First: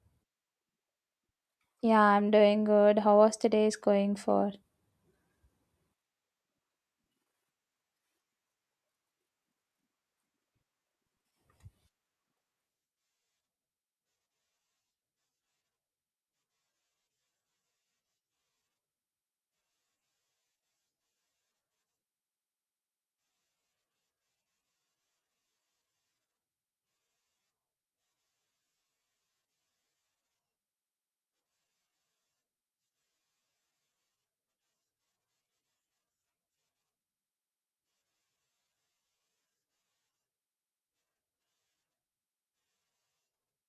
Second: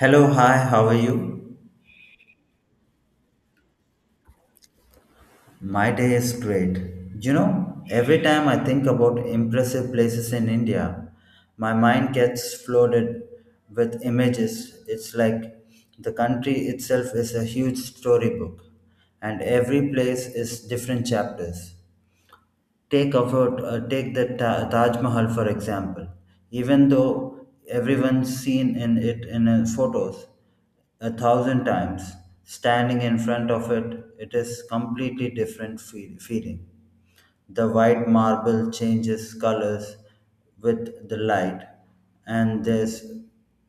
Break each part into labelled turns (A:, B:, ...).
A: Hello, hi, how are you?
B: Yeah, I'm doing good. How was today's going for?
A: My day is great. You know, every time I think about impressive places in India, my mind gets flooded with images. It's like the country itself is a huge storybook, and every place is different chapters. Take the Taj Mahal for example. Even though everyone's seen in it in photos a thousand times, standing in front of it, it is completely different feeling. The white marble changes colors with the light, and there's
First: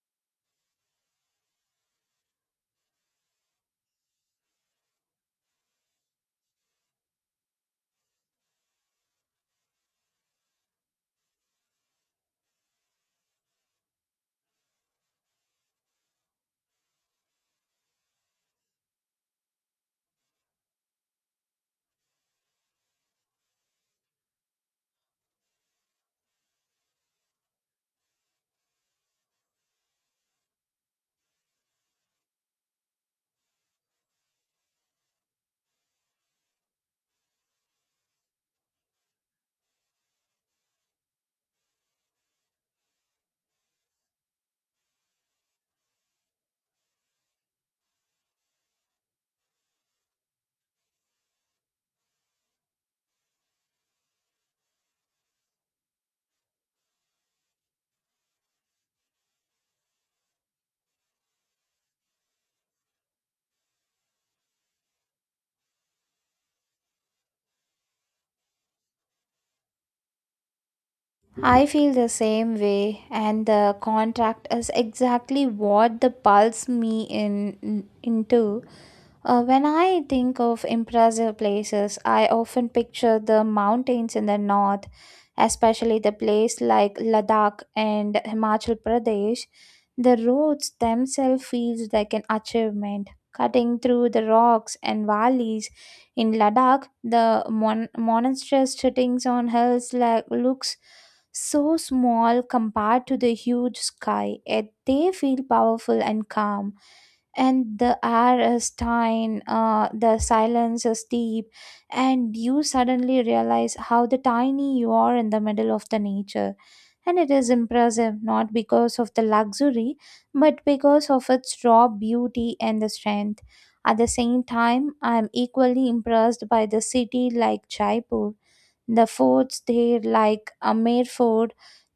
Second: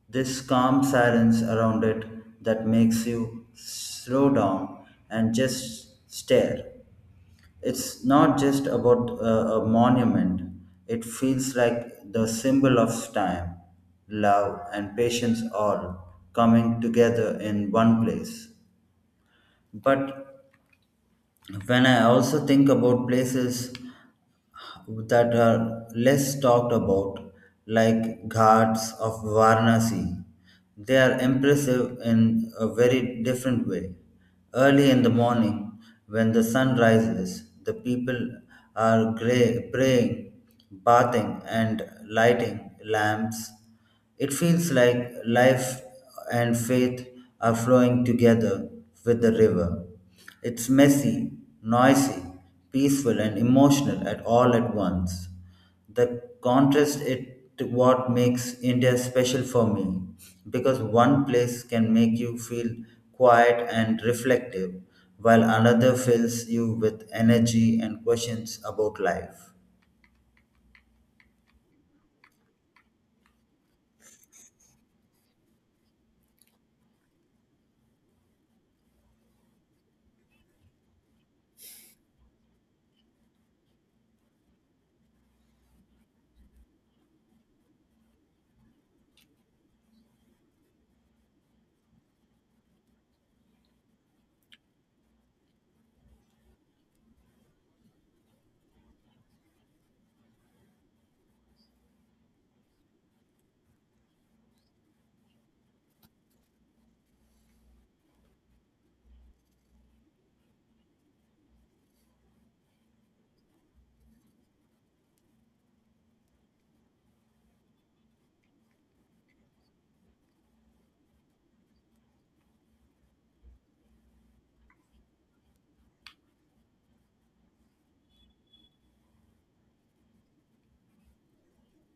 A: this calm silence around it that makes you slow down and just stare. It's not just about a monument, it feels like the symbol of time, love, and patience all coming together in one place. But when I also think about places that are less talked about, like Ghats of Varanasi, they are impressive in a very different way. Early in the morning, when the sun rises, the people are gray, praying, bathing, and lighting lamps it feels like life and faith are flowing together with the river. It's messy, noisy, peaceful, and emotional at all at once. The contrast it to what makes India special for me, because one place can make you feel quiet and reflective, while another fills you with energy and questions about life.
B: I feel the same way, and the contract is exactly what the pulls me in into. When I think of impressive places, I often picture the mountains in the north, especially the place like Ladakh and Himachal Pradesh. The roads themselves feels like an achievement. Cutting through the rocks and valleys in Ladakh, the monastery sitting on hills like looks so small compared to the huge sky, yet they feel powerful and calm. And the air is thin, the silence is deep, and you suddenly realize how the tiny you are in the middle of the nature, and it is impressive not because of the luxury but because of its raw beauty and the strength. At the same time, I am equally impressed by the city like Jaipur. The forts there, like Amer Fort,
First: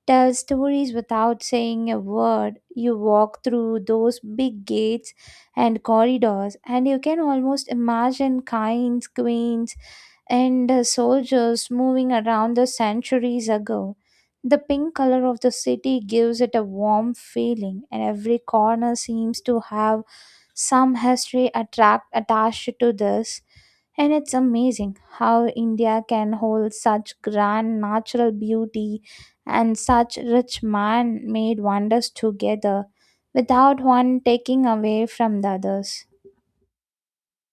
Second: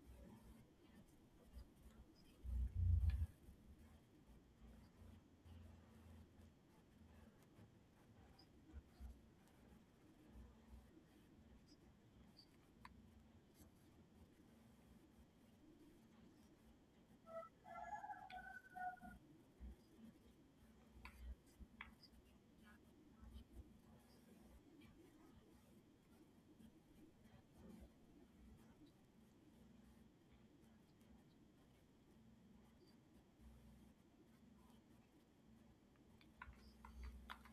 B: tell stories without saying a word. You walk through those big gates and corridors, and you can almost imagine kings, queens, and soldiers moving around the centuries ago. The pink color of the city gives it a warm feeling, and every corner seems to have some history attract attached to this. And it's amazing how India can hold such grand natural beauty and such rich man made wonders together without one taking away from the others.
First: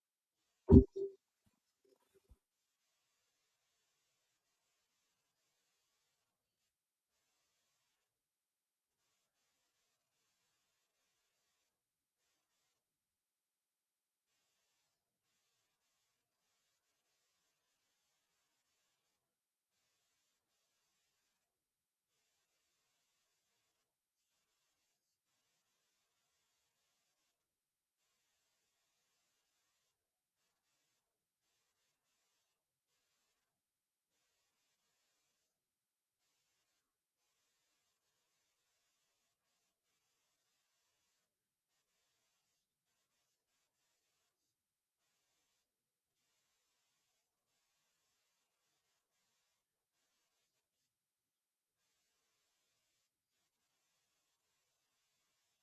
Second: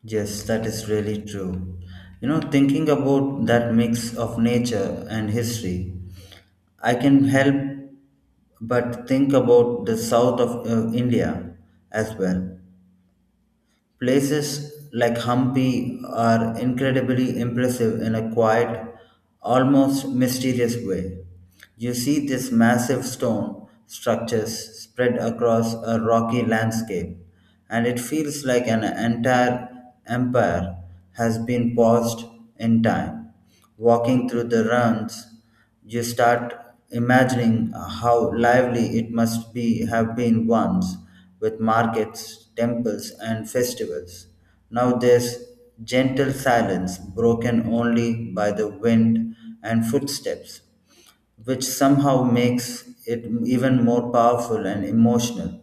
A: Yes, that is really true. You know, thinking about that mix of nature and history, I can help but think about the south of India as well. Places like Hampi are incredibly impressive in a quiet, almost mysterious way. You see these massive stone structures spread across a rocky landscape, and it feels like an entire empire has been paused in time. Walking through the ruins, you start imagining how lively it must be have been once, with markets, temples, and festivals. Now there's gentle silence, broken only by the wind and footsteps, which somehow makes it even more powerful and emotional.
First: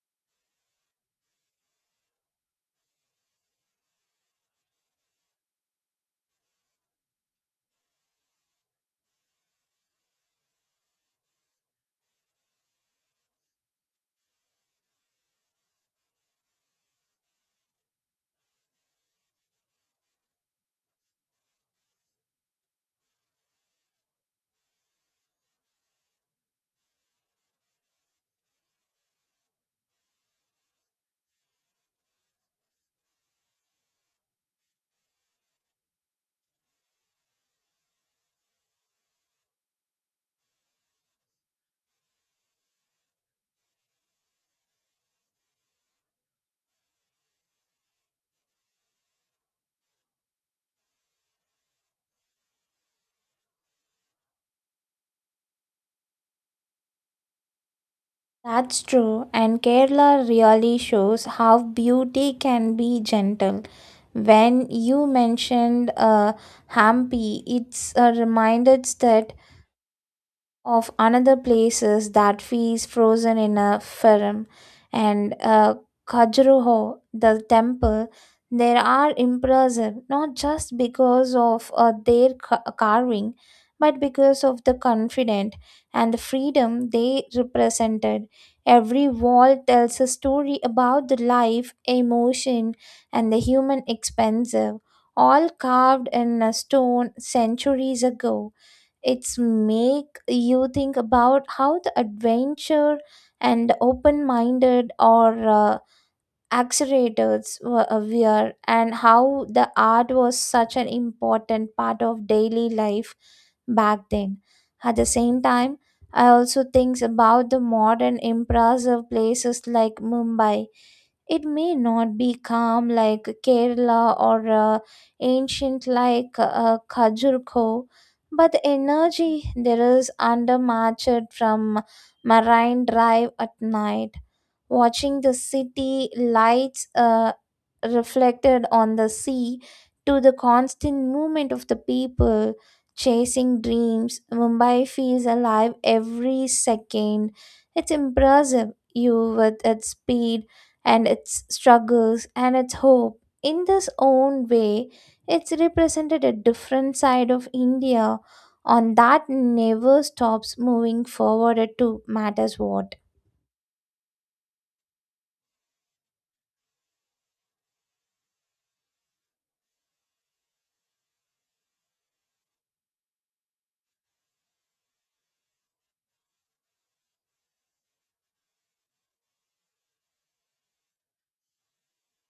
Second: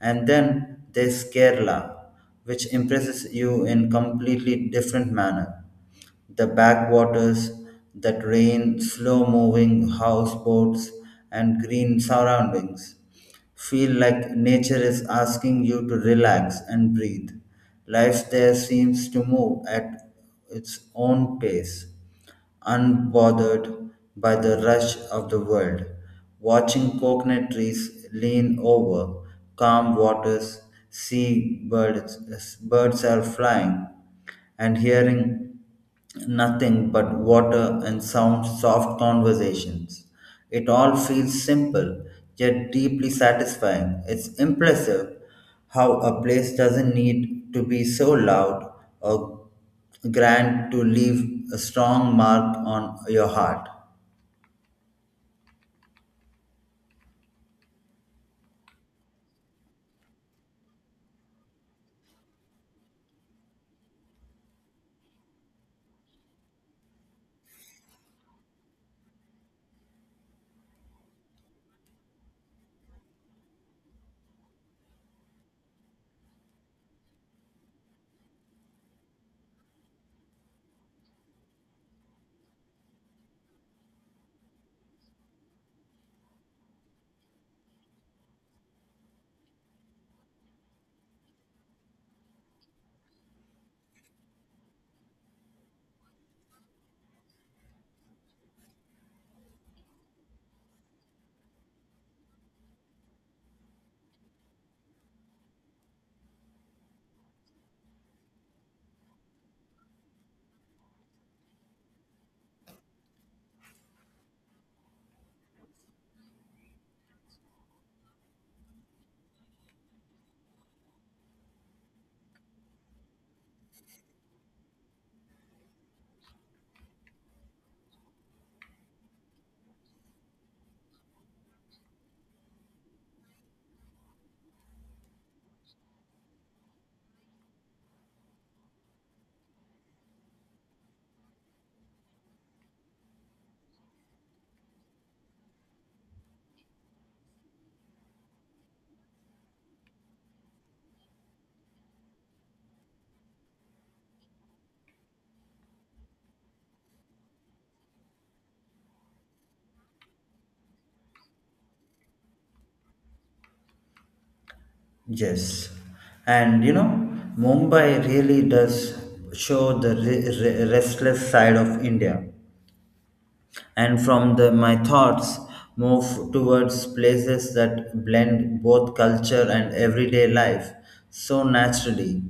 A: And then there's Kerala, which impresses you in completely different manner the backwaters that rain, slow moving houseboats, and green surroundings. Feel like nature is asking you to relax and breathe. Life there seems to move at its own pace, unbothered by the rush of the world, watching coconut trees lean over calm waters, see birds, birds are flying, and hearing nothing but water and sound soft conversations. It all feels simple yet deeply satisfying. It's impressive how a place doesn't need to be so loud or Grant to leave a strong mark on your heart.
B: That's true, and Kerala really shows how beauty can be gentle. When you mentioned Hampi, it's reminded that of another places that feels frozen in a film and Kajuruho, the temple, there are impressive not just because of their carving but because of the confidence and the freedom they represented. Every wall tells a story about the life, emotion, and the human expensive, all carved in a stone centuries ago. It's make you think about how the adventure and open-minded or accelerators were aware and how the art was such an important part of daily life back then. At the same time, I also think about the modern impressive places like Mumbai. It may not be calm like Kerala or ancient like Kajurko, but the energy there is undermatched. From Marine Drive at night, watching the city lights reflected on the sea, to the constant movement of the people chasing dreams, Mumbai feels alive every second. It's impressive you with its speed and its struggles and its hope in this own way. It's represented a different side of India, on that never stops moving forward to matters what.
A: Yes, and you know, Mumbai really does show the restless side of India. And from my thoughts, move towards places that blend both culture and everyday life so naturally.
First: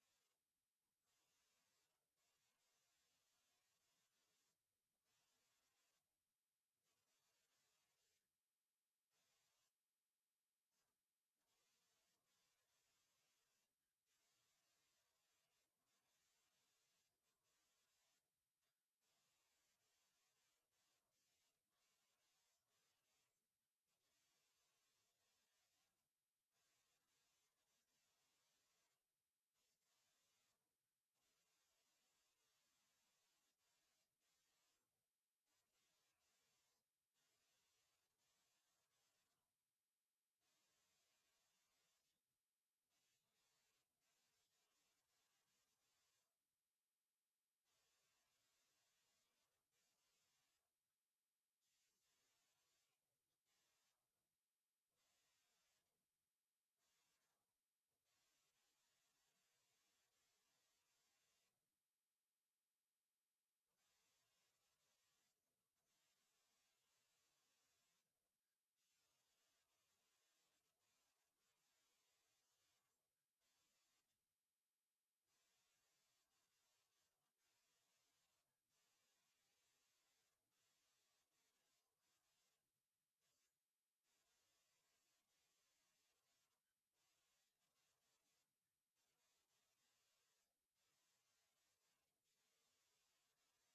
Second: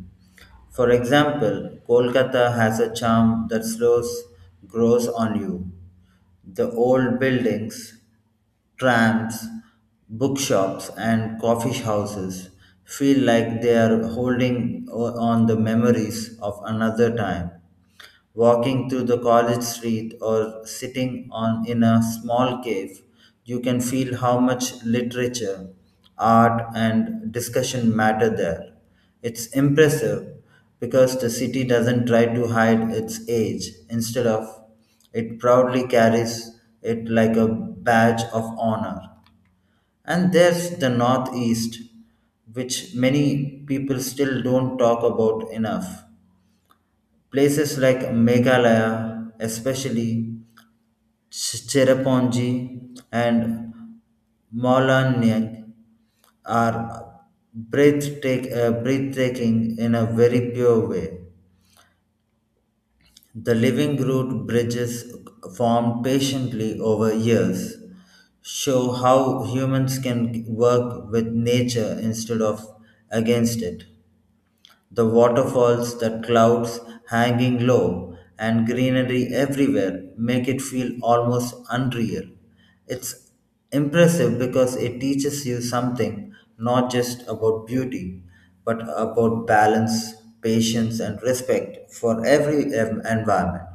A: For example, Kolkata has a charm that slows grows on you. The old buildings, trams, bookshops, and coffee houses feel like they are holding on the memories of another time. Walking through the college street or sitting on in a small cave, you can feel how much literature, art, and discussion matter there. It's impressive because the city doesn't try to hide its age. Instead of it proudly carries it like a badge of honor. And there's the Northeast, which many people still don't talk about enough. Places like Meghalaya, especially Cherrapunji and Molanang, are breathtaking in a very pure way. The living root bridges formed patiently over years show how humans can work with nature instead of against it. The waterfalls, the clouds hanging low, and greenery everywhere make it feel almost unreal. It's impressive because it teaches you something not just about beauty, but about balance, patience, and respect for every environment.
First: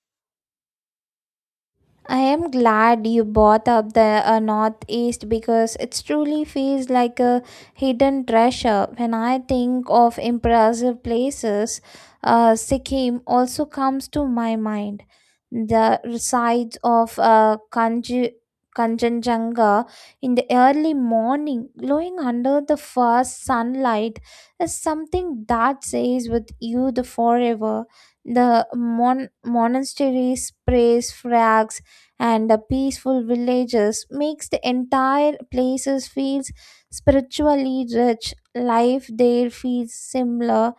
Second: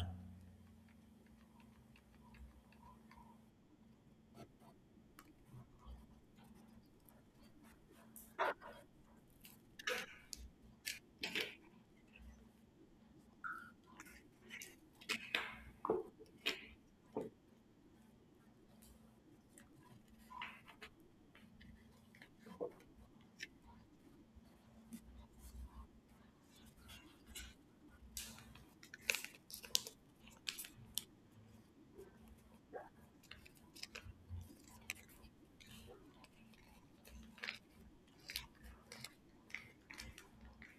B: I am glad you brought up the Northeast, because it truly feels like a hidden treasure. When I think of impressive places, Sikkim also comes to my mind. The sights of Kanji. Kanchenjunga in the early morning, glowing under the first sunlight, is something that stays with you the forever. The monasteries, praise flags, and the peaceful villages makes the entire places feels spiritually rich. Life there feels similar,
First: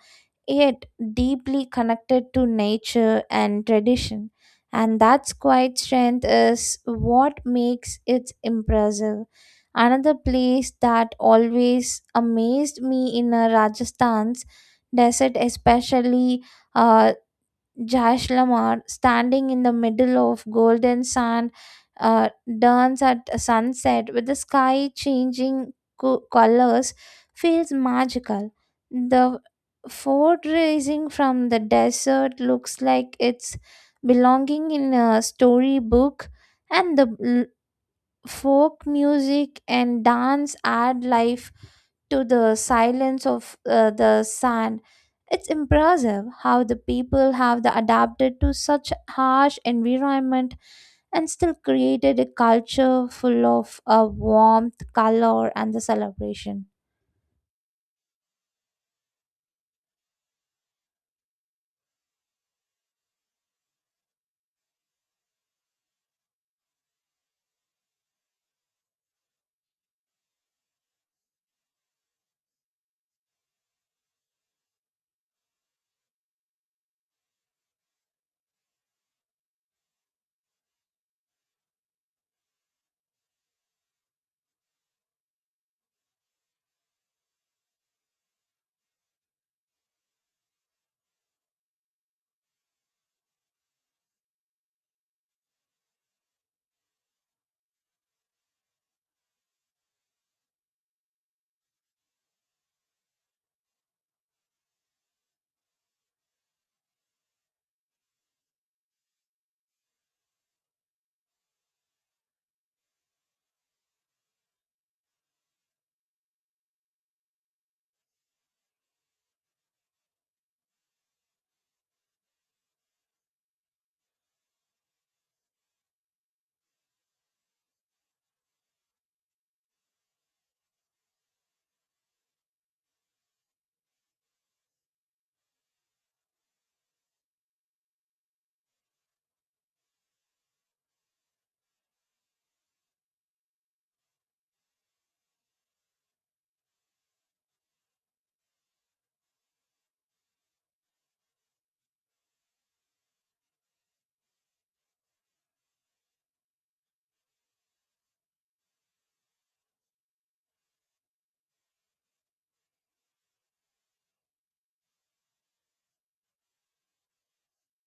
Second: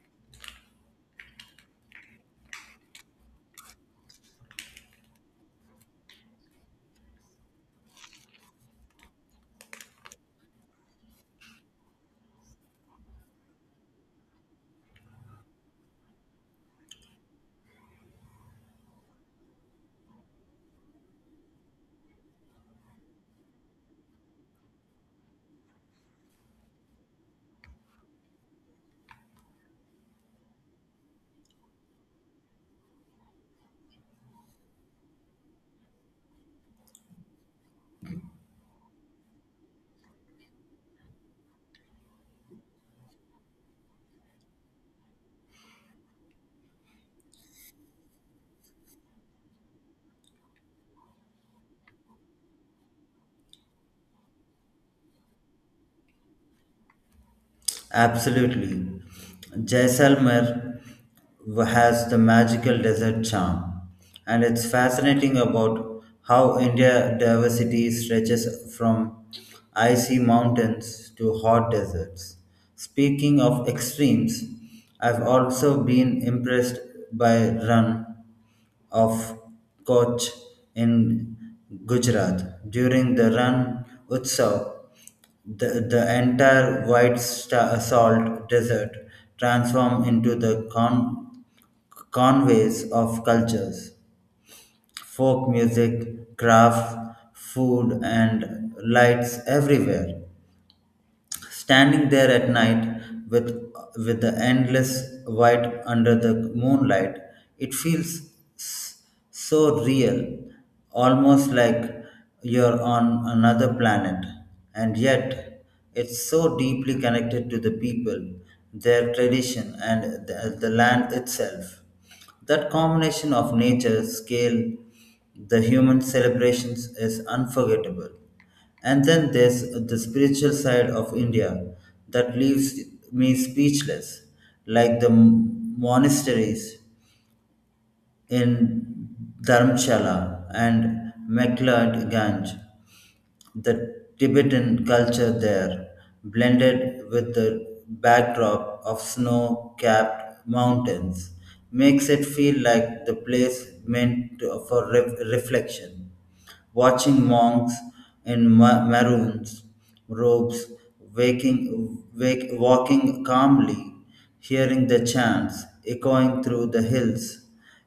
B: yet deeply connected to nature and tradition, and that's quite strength is what makes it impressive. Another place that always amazed me in Rajasthan's desert, especially uh, Jash, standing in the middle of golden sand, uh, dance at sunset with the sky changing colors, feels magical. The fort rising from the desert looks like it's belonging in a storybook, and the folk music and dance add life to the silence of the sand. It's impressive how the people have the adapted to such harsh environment and still created a culture full of warmth, color, and the celebration.
A: Absolutely. Jaisalmer has the magical desert charm, and it's fascinating about how India diversity stretches from icy mountains to hot deserts. Speaking of extremes, I've also been impressed by Run of Kutch in Gujarat. During the Ran Utsav, the entire white salt desert transformed into the conveys of cultures, folk music, craft, food, and lights everywhere standing there at night with the endless white under the moonlight it feels s- so real almost like you're on another planet and yet it's so deeply connected to the people their tradition and the land itself that combination of nature, scale, the human celebrations is unforgettable. And then there's the spiritual side of India that leaves me speechless, like the monasteries in Dharamshala and McLeod Ganj. The Tibetan culture there blended with the backdrop of snow capped mountains makes it feel like the place for reflection watching monks in maroon robes waking, walking calmly, hearing the chants echoing through the hills.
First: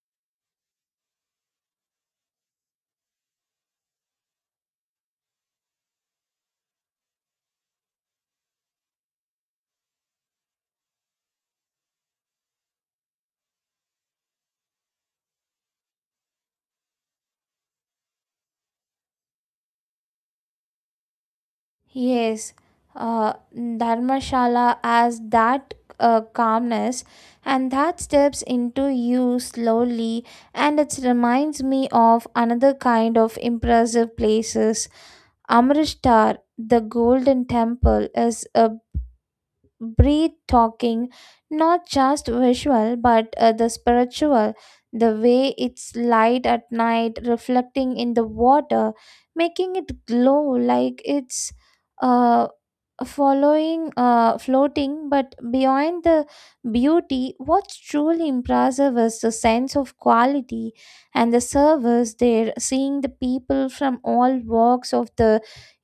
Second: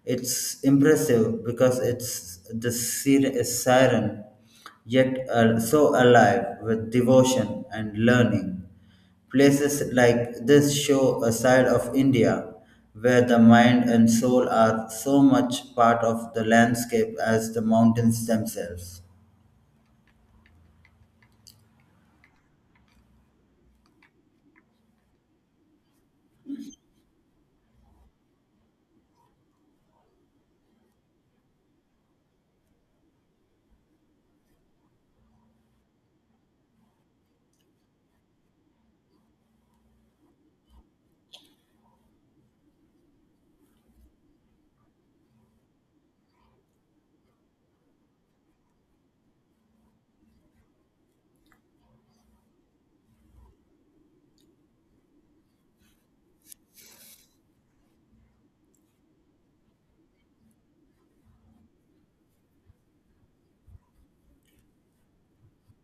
A: It's impressive because it's the siren, yet so alive with devotion and learning. Places like this show a side of India where the mind and soul are so much part of the landscape as the mountains themselves.
B: Yes, Dharmashala has that calmness and that steps into you slowly, and it reminds me of another kind of impressive places. Amritsar, the Golden Temple, is a breathtaking, not just visual but the spiritual. The way its light at night reflecting in the water, making it glow like it's. Uh, Following floating, but beyond the beauty what's truly impressive is the sense of quality and the service there. Seeing the people from all walks of the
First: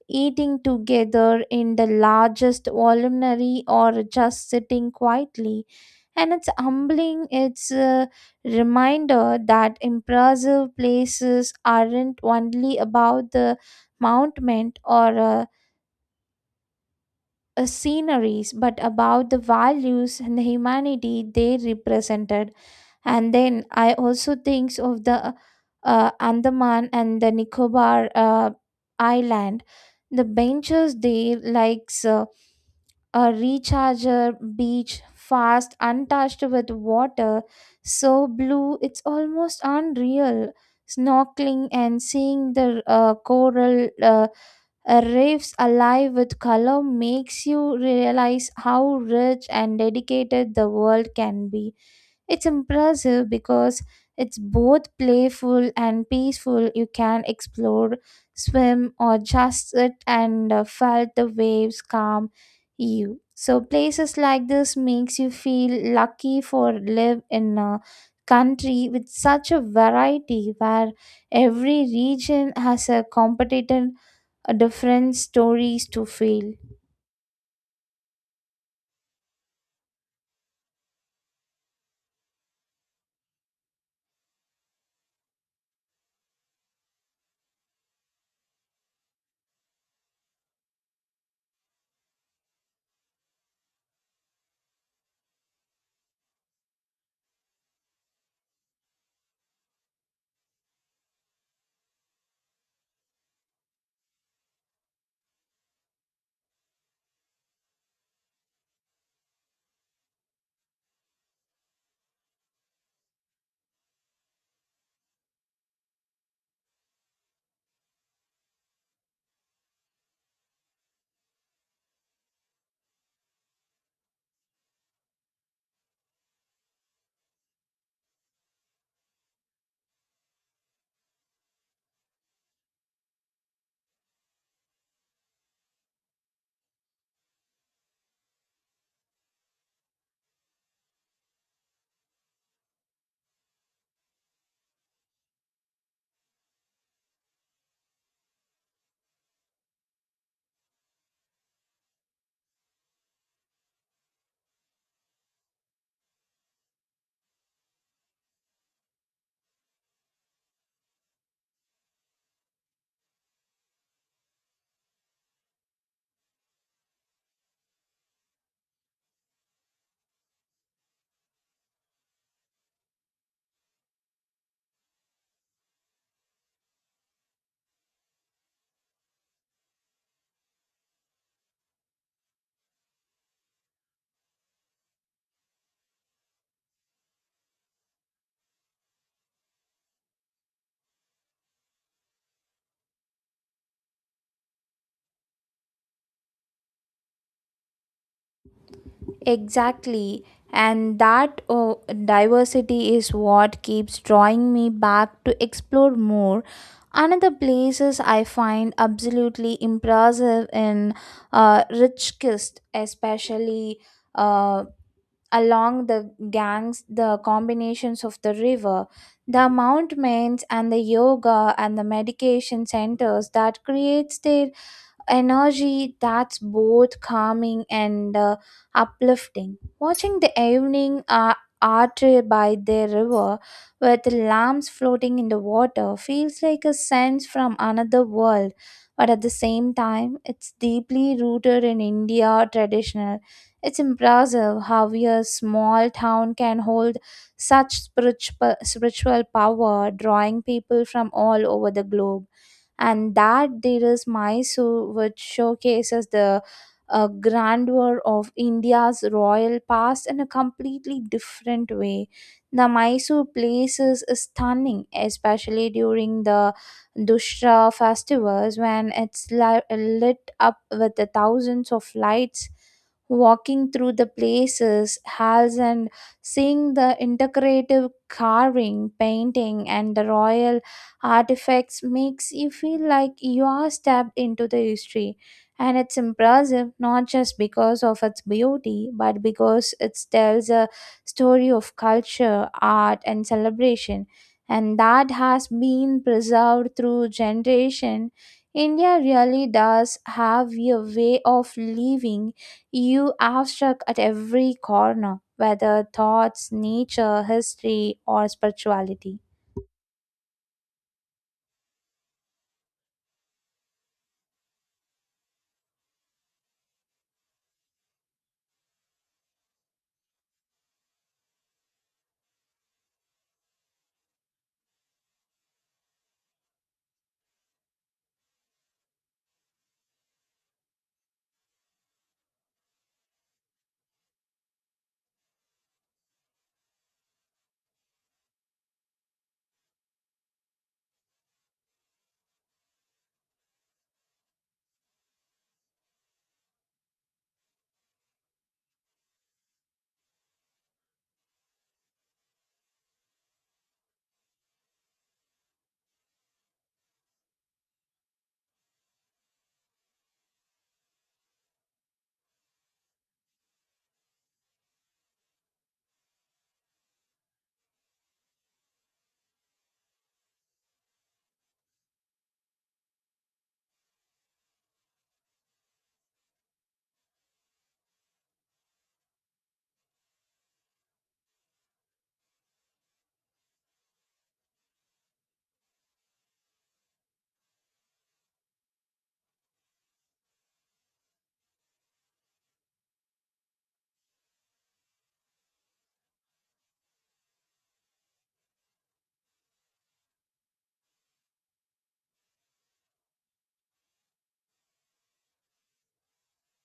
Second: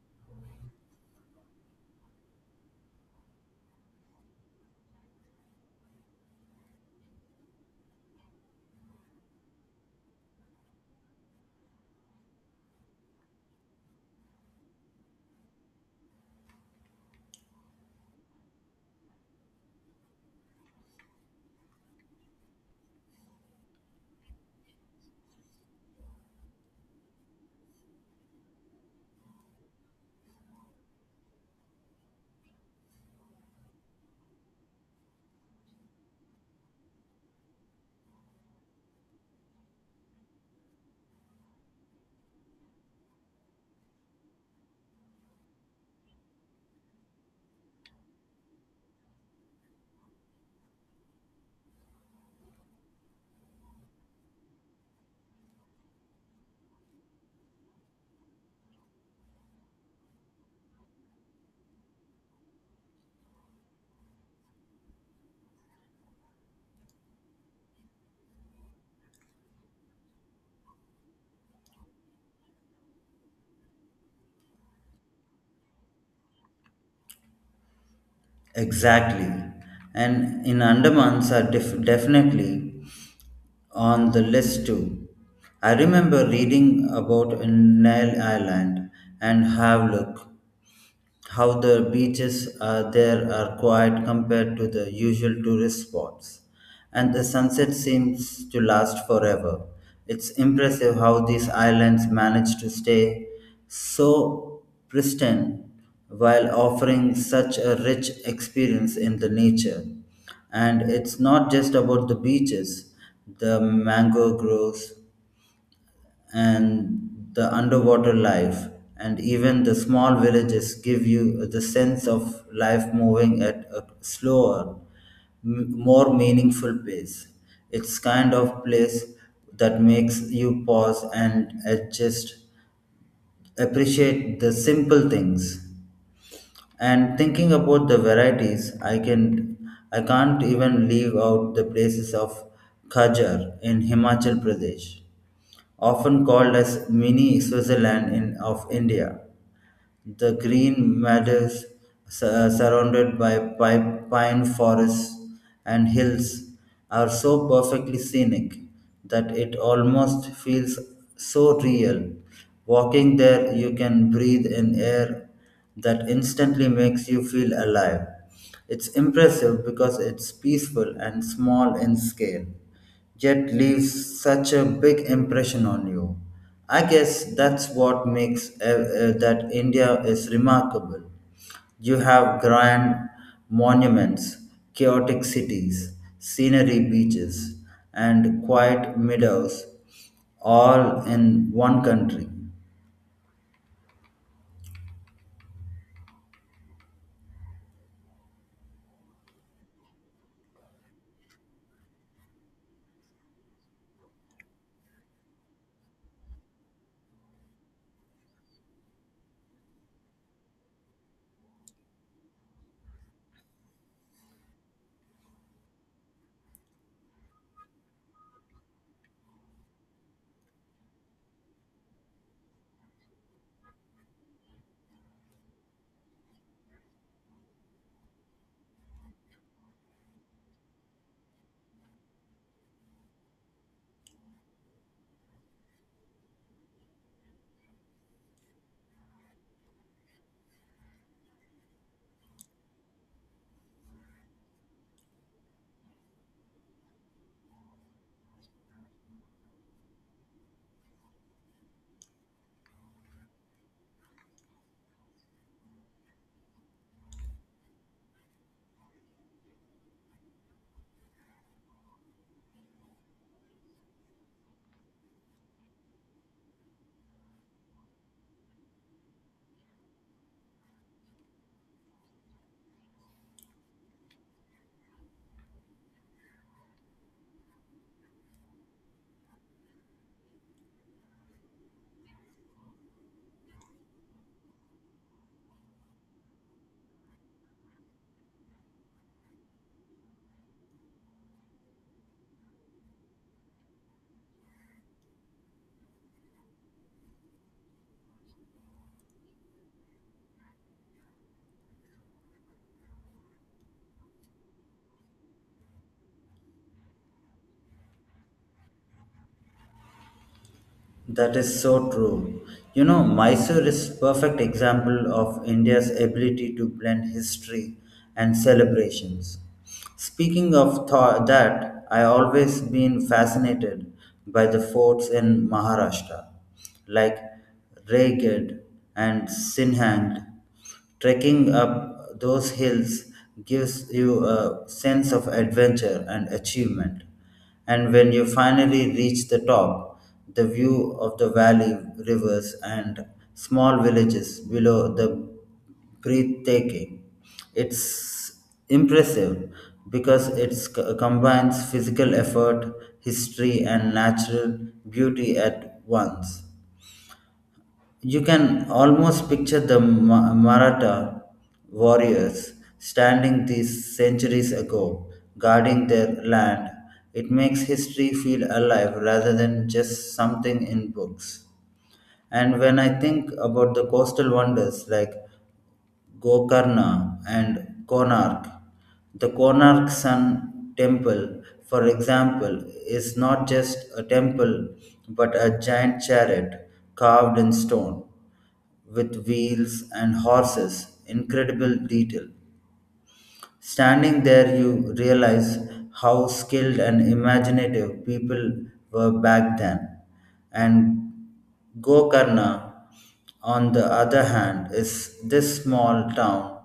B: eating together in the largest voluminary or just sitting quietly, and it's humbling. It's a reminder that impressive places aren't only about the mountain or sceneries, but about the values and the humanity they represented. And then I also think of the Andaman and the Nicobar Island. The benches there, like a recharger beach fast untouched with water so blue it's almost unreal. Snorkeling and seeing the coral reefs alive with color makes you realize how rich and dedicated the world can be. It's impressive because it's both playful and peaceful. You can explore, swim, or just sit and felt the waves calm you. So places like this makes you feel lucky for live in a country with such a variety, where every region has a competitive, a different stories to feel.
A: Exactly. And in Andamans are definitely on the list too. I remember reading about Nile Island and Havelock how the beaches there are quiet compared to the usual tourist spots, and the sunset seems to last forever. It's impressive how these islands manage to stay so pristine while offering such a rich experience in the nature. And it's not just about the beaches, the mango groves, and the underwater life and even the small villages give you the sense of life moving at a slower more meaningful pace it's kind of place that makes you pause and adjust appreciate the simple things and thinking about the varieties I can't even leave out the places of khajar in himachal pradesh often called as mini Switzerland of India. The green meadows surrounded by pine forests and hills are so perfectly scenic that it almost feels so real. Walking there, you can breathe in air that instantly makes you feel alive. It's impressive because it's peaceful and small in scale yet leaves such a big impression on you. I guess that's what makes that India is remarkable. You have grand monuments, chaotic cities, scenery beaches, and quiet meadows all in one country.
B: Exactly. And that oh, diversity is what keeps drawing me back to explore more. Another places I find absolutely impressive in Richkist, especially uh, along the gangs, the combinations of the river, the mountains and the yoga and the medication centers that creates their energy that's both calming and uplifting. Watching the evening art by the river with lamps floating in the water feels like a sense from another world, but at the same time, it's deeply rooted in India traditional. It's impressive how a small town can hold such spiritual power, drawing people from all over the globe. And that there is Mysore, which showcases the grandeur of India's royal past in a completely different way. The Mysore place is stunning, especially during the Dussehra festivals when it's lit up with the thousands of lights. Walking through the places, halls, and seeing the integrative carving, painting, and the royal artifacts makes you feel like you are stepped into the history. And it's impressive not just because of its beauty but because it tells a story of culture, art, and celebration, and that has been preserved through generation. India really does have a way of living you abstract at every corner, whether thoughts nature history or spirituality.
A: That is so true. You know, Mysore is perfect example of India's ability to blend history and celebrations. Speaking of that, I always been fascinated by the forts in Maharashtra, like Raigad and Sinhand. Trekking up those hills gives you a sense of adventure and achievement. And when you finally reach the top, the view of the valley, rivers, and small villages below the breathtaking. It's impressive because it combines physical effort, history, and natural beauty at once. You can almost picture the Maratha warriors standing these centuries ago, guarding their land. It makes history feel alive rather than just something in books. And when I think about the coastal wonders like Gokarna and Konark, the Konark Sun Temple, for example, is not just a temple but a giant chariot carved in stone with wheels and horses, incredible detail. Standing there, you realize how skilled and imaginative people were back then. And Gokarna, on the other hand, is this small town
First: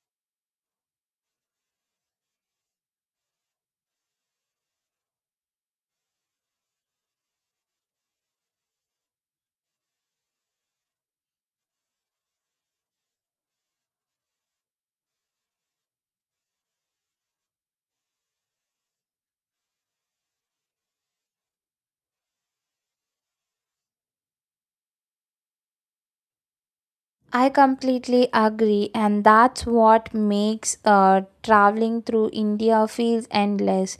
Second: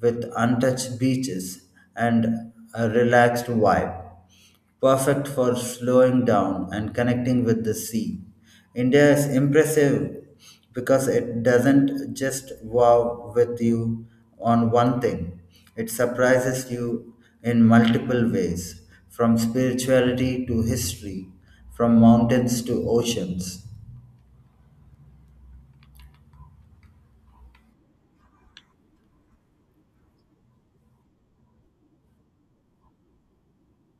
A: with untouched beaches and a relaxed vibe perfect for slowing down and connecting with the sea. India is impressive because it doesn't just wow with you on one thing, it surprises you in multiple ways from spirituality to history, from mountains to oceans.
B: I completely agree, and that's what makes traveling through India feels endless.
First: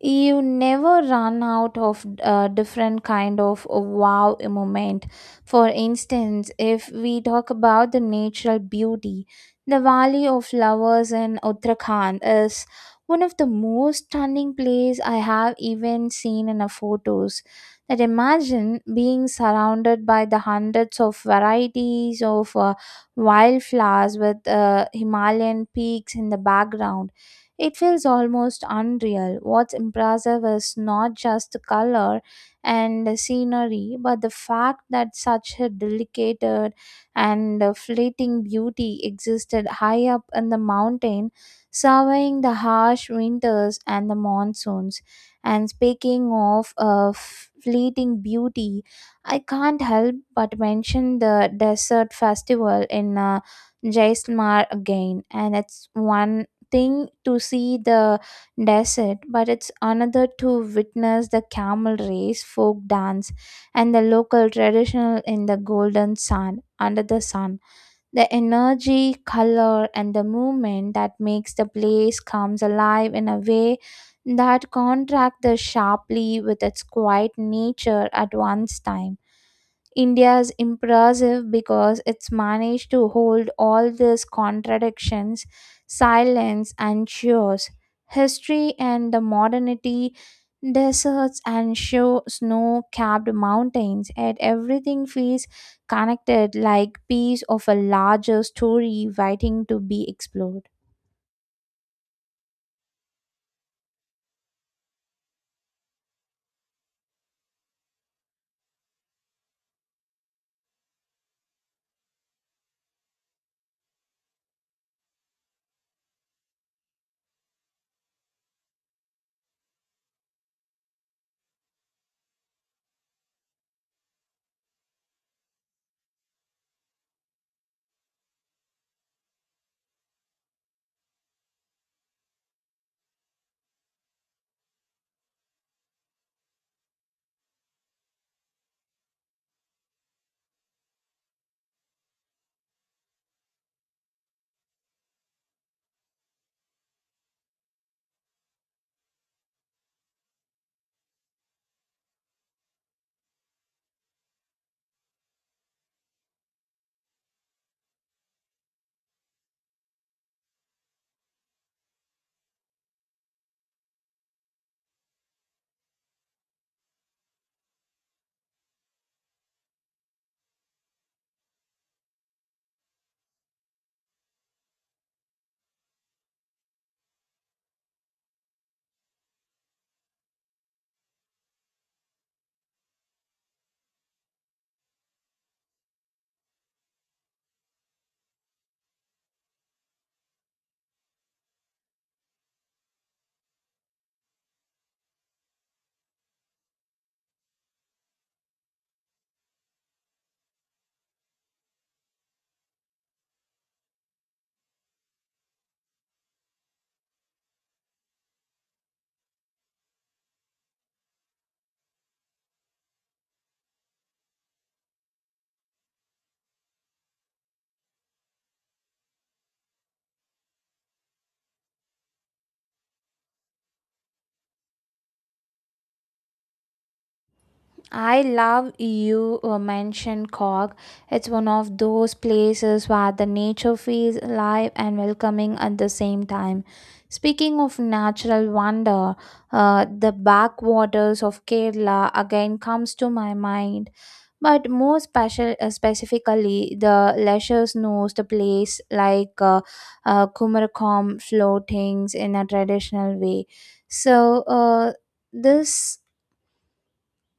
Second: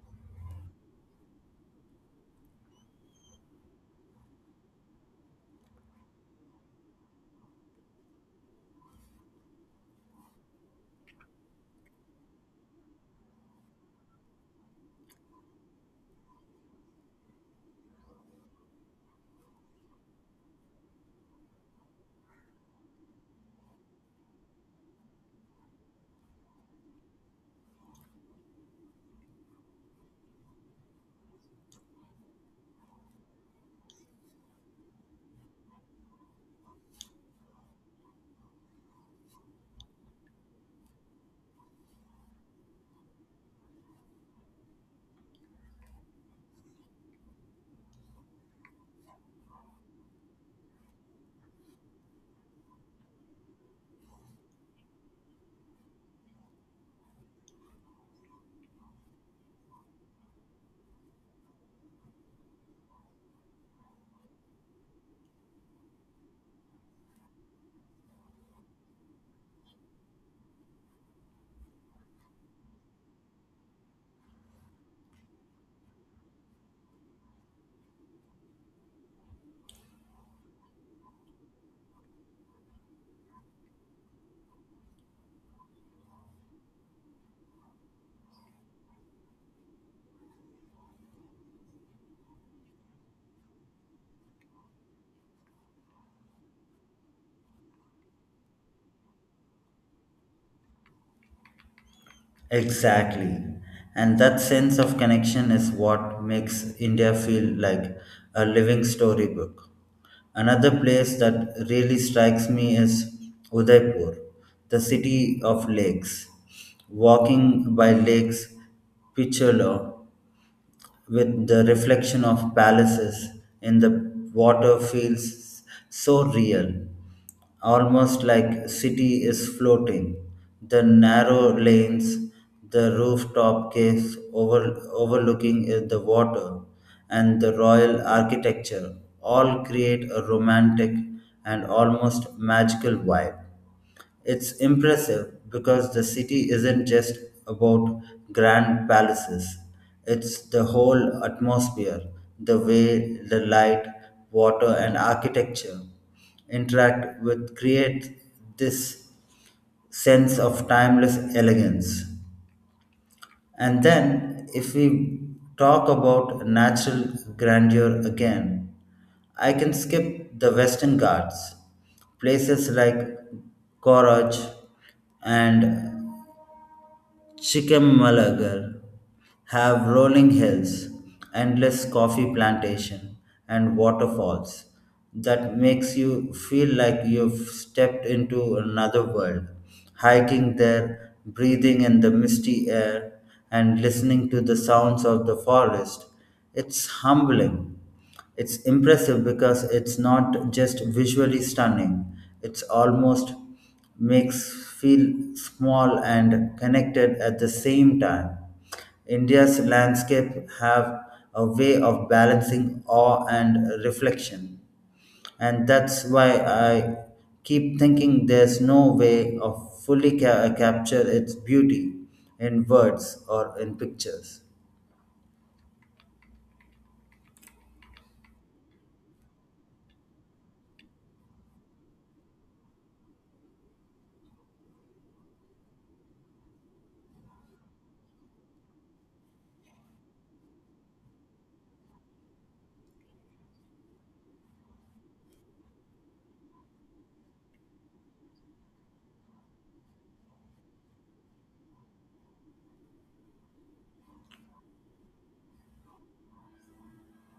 B: You never run out of different kind of wow moment. For instance, if we talk about the natural beauty, the valley of flowers in Uttarakhand is one of the most stunning place I have even seen in a photos. That imagine being surrounded by the hundreds of varieties of wildflowers with Himalayan peaks in the background, it feels almost unreal. What's impressive is not just the color and the scenery, but the fact that such a delicate and fleeting beauty existed high up in the mountain, surveying the harsh winters and the monsoons. And speaking of fleeting beauty, I can't help but mention the desert festival in Jaisalmer again, and it's one thing to see the desert, but it's another to witness the camel race, folk dance, and the local traditional in the golden sand under the sun. The energy, color, and the movement that makes the place comes alive in a way that contrasts sharply with its quiet nature at one's time. India is impressive because it's managed to hold all these contradictions, silence, and cheers. History and the modernity, deserts and show snow capped mountains, yet everything feels connected like piece of a larger story waiting to be explored.
A: Exactly. And that sense of connection is what makes India feel like a living storybook. Another place that really strikes me is Udaipur, the city of lakes. Walking by lakes, Picholo with the reflection of palaces in the water feels so real, almost like city is floating. The narrow lanes, the rooftop overlooking the water, and the royal architecture all create a romantic and almost magical vibe. It's impressive because the city isn't just about grand palaces, it's the whole atmosphere, the way the light, water, and architecture interact with create this sense of timeless elegance. And then, if we talk about natural grandeur again, I can skip the Western Ghats, places like Koraj and Chickamauga have rolling hills, endless coffee plantation, and waterfalls that makes you feel like you've stepped into another world. Hiking there, breathing in the misty air, and listening to the sounds of the forest, it's humbling. It's impressive because it's not just visually stunning, it's almost makes feel small and connected at the same time. India's landscape have a way of balancing awe and reflection. And that's why I keep thinking there's no way of fully capture its beauty in words or in pictures.
B: I love you mentioned Cog. It's one of those places where the nature feels alive and welcoming at the same time. Speaking of natural wonder, the backwaters of Kerala again comes to my mind. But more special, specifically, the leisure knows the place like Kumarkom floatings in a traditional way. So uh, this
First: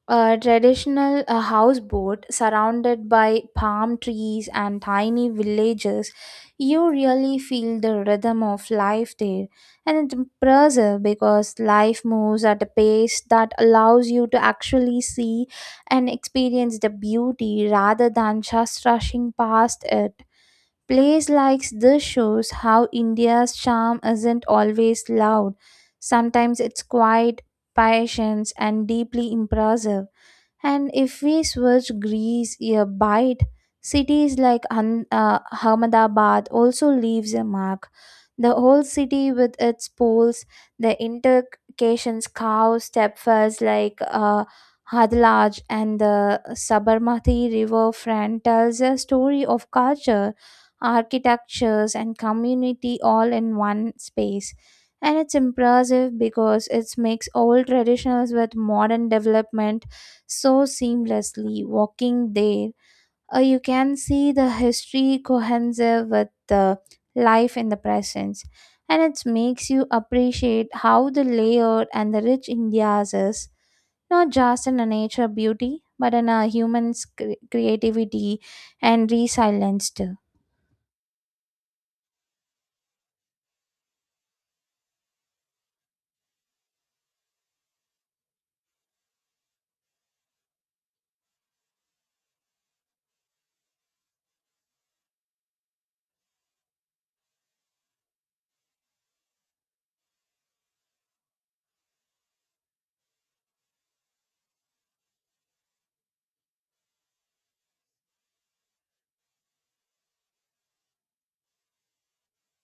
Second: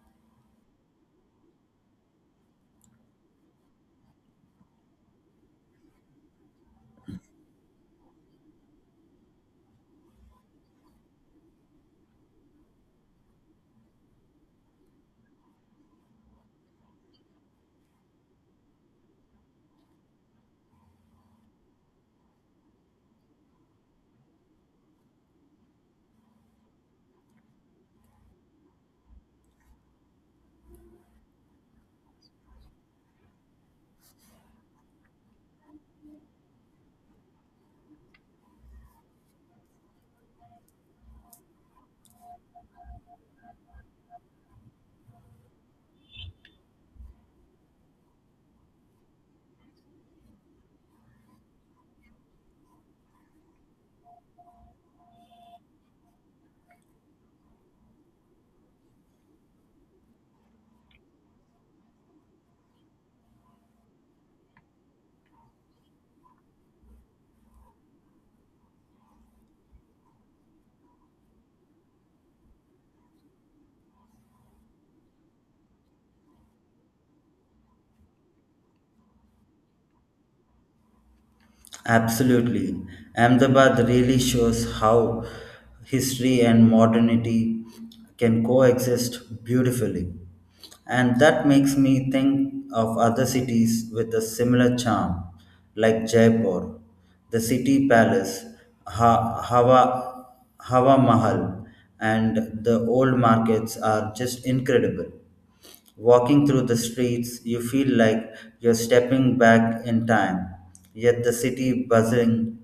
B: a traditional houseboat surrounded by palm trees and tiny villages, you really feel the rhythm of life there. And it's impressive because life moves at a pace that allows you to actually see and experience the beauty rather than just rushing past it. Plays like this shows how India's charm isn't always loud. Sometimes it's quiet, patient, and deeply impressive. And if we switch Greece a bite, cities like Ahmedabad also leaves a mark. The whole city with its poles, the intercations cow stepfers like Hadlaj and the Sabarmati River front tells a story of culture, architectures and community all in one space. And it's impressive because it makes old traditions with modern development so seamlessly walking there. You can see the history cohesive with the life in the present. And it makes you appreciate how the layered and the rich India's is, not just in a nature beauty, but in a human's creativity and resilience too.
A: Absolutely. Ahmedabad really shows how history and modernity can coexist beautifully. And that makes me think of other cities with a similar charm, like Jaipur, the city palace, ha- Hawa, Hawa Mahal, and the old markets are just incredible. Walking through the streets, you feel like you're stepping back in time, yet the city buzzing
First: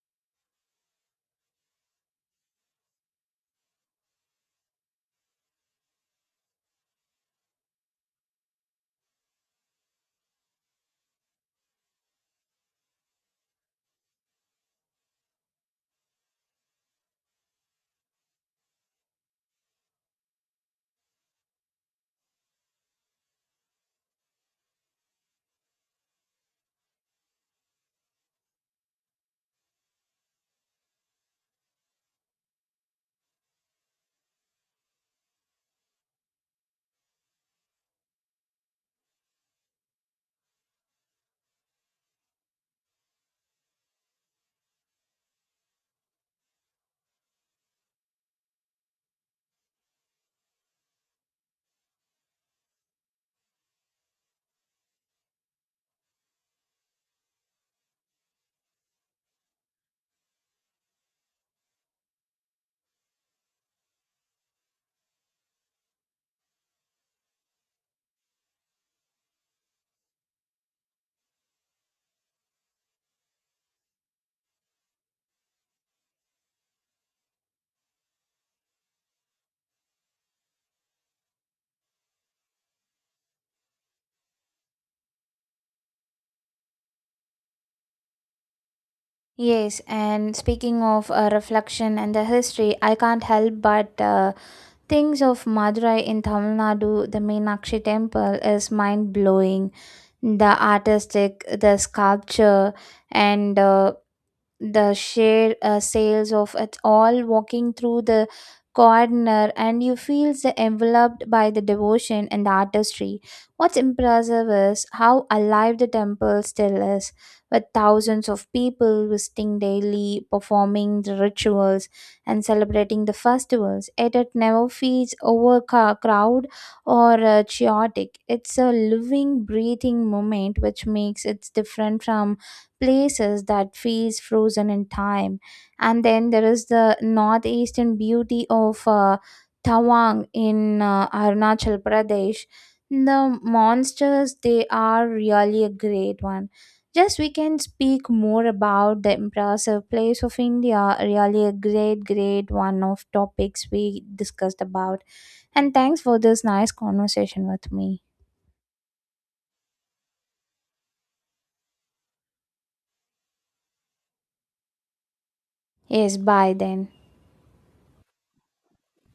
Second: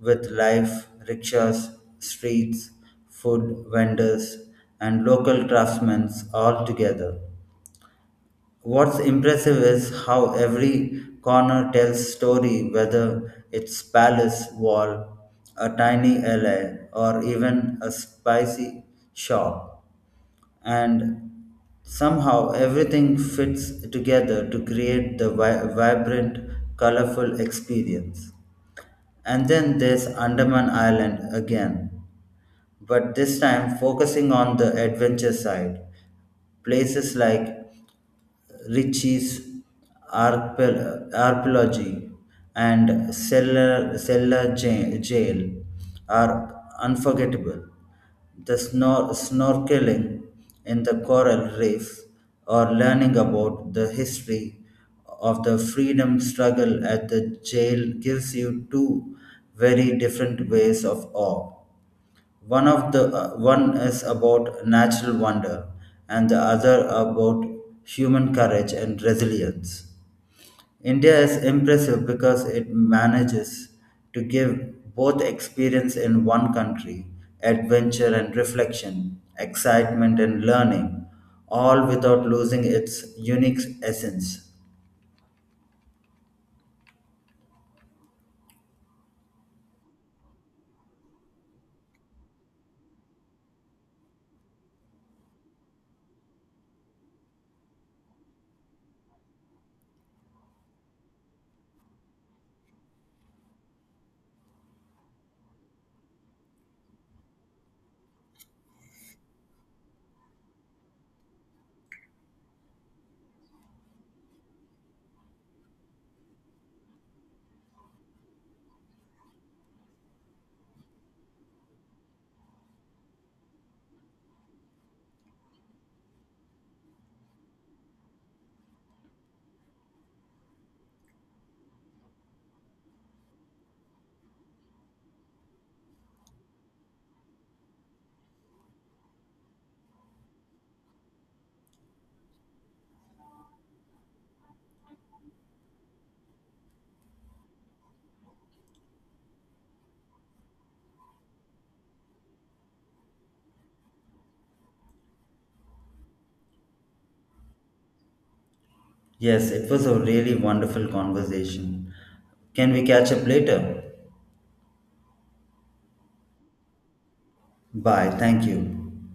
A: with life, rickshaws, streets, food vendors, and local craftsmen all together. What's impressive is how every corner tells story, whether it's palace wall, a tiny alley, or even a spicy shop. And somehow everything fits together to create the vibrant, colorful experience. And then there's Andaman Island again, but this time focusing on the adventure side. Places like Ritchie's Archaeology and Jail are unforgettable. The snorkeling in the coral reef or learning about the history of the freedom struggle at the jail gives you two very different ways of awe. One of the one is about natural wonder, and the other about human courage and resilience. India is impressive because it manages to give both experience in one country, adventure and reflection, excitement and learning, all without losing its unique essence.
B: Yes, and speaking of reflection and the history, I can't help but things of Madurai in Tamil Nadu. The Meenakshi temple is mind blowing, the artistic, the sculpture, and the share sales of it all. Walking through the corner, and you feel so enveloped by the devotion and the artistry. What's impressive is how alive the temple still is, with thousands of people visiting daily, performing the rituals and celebrating the festivals, yet it never feels overcrowded or chaotic. It's a living breathing moment, which makes it different from places that feels frozen in time. And then there is the northeastern beauty of Tawang in Arunachal Pradesh. The monsters they are really a great one. Just we can speak more about the impressive place of India, really a great one of topics we discussed about. And thanks for this nice conversation with me.
A: Yes, it was a really wonderful conversation. Can we catch up later?
B: Yes, bye then.
A: Bye. Thank you.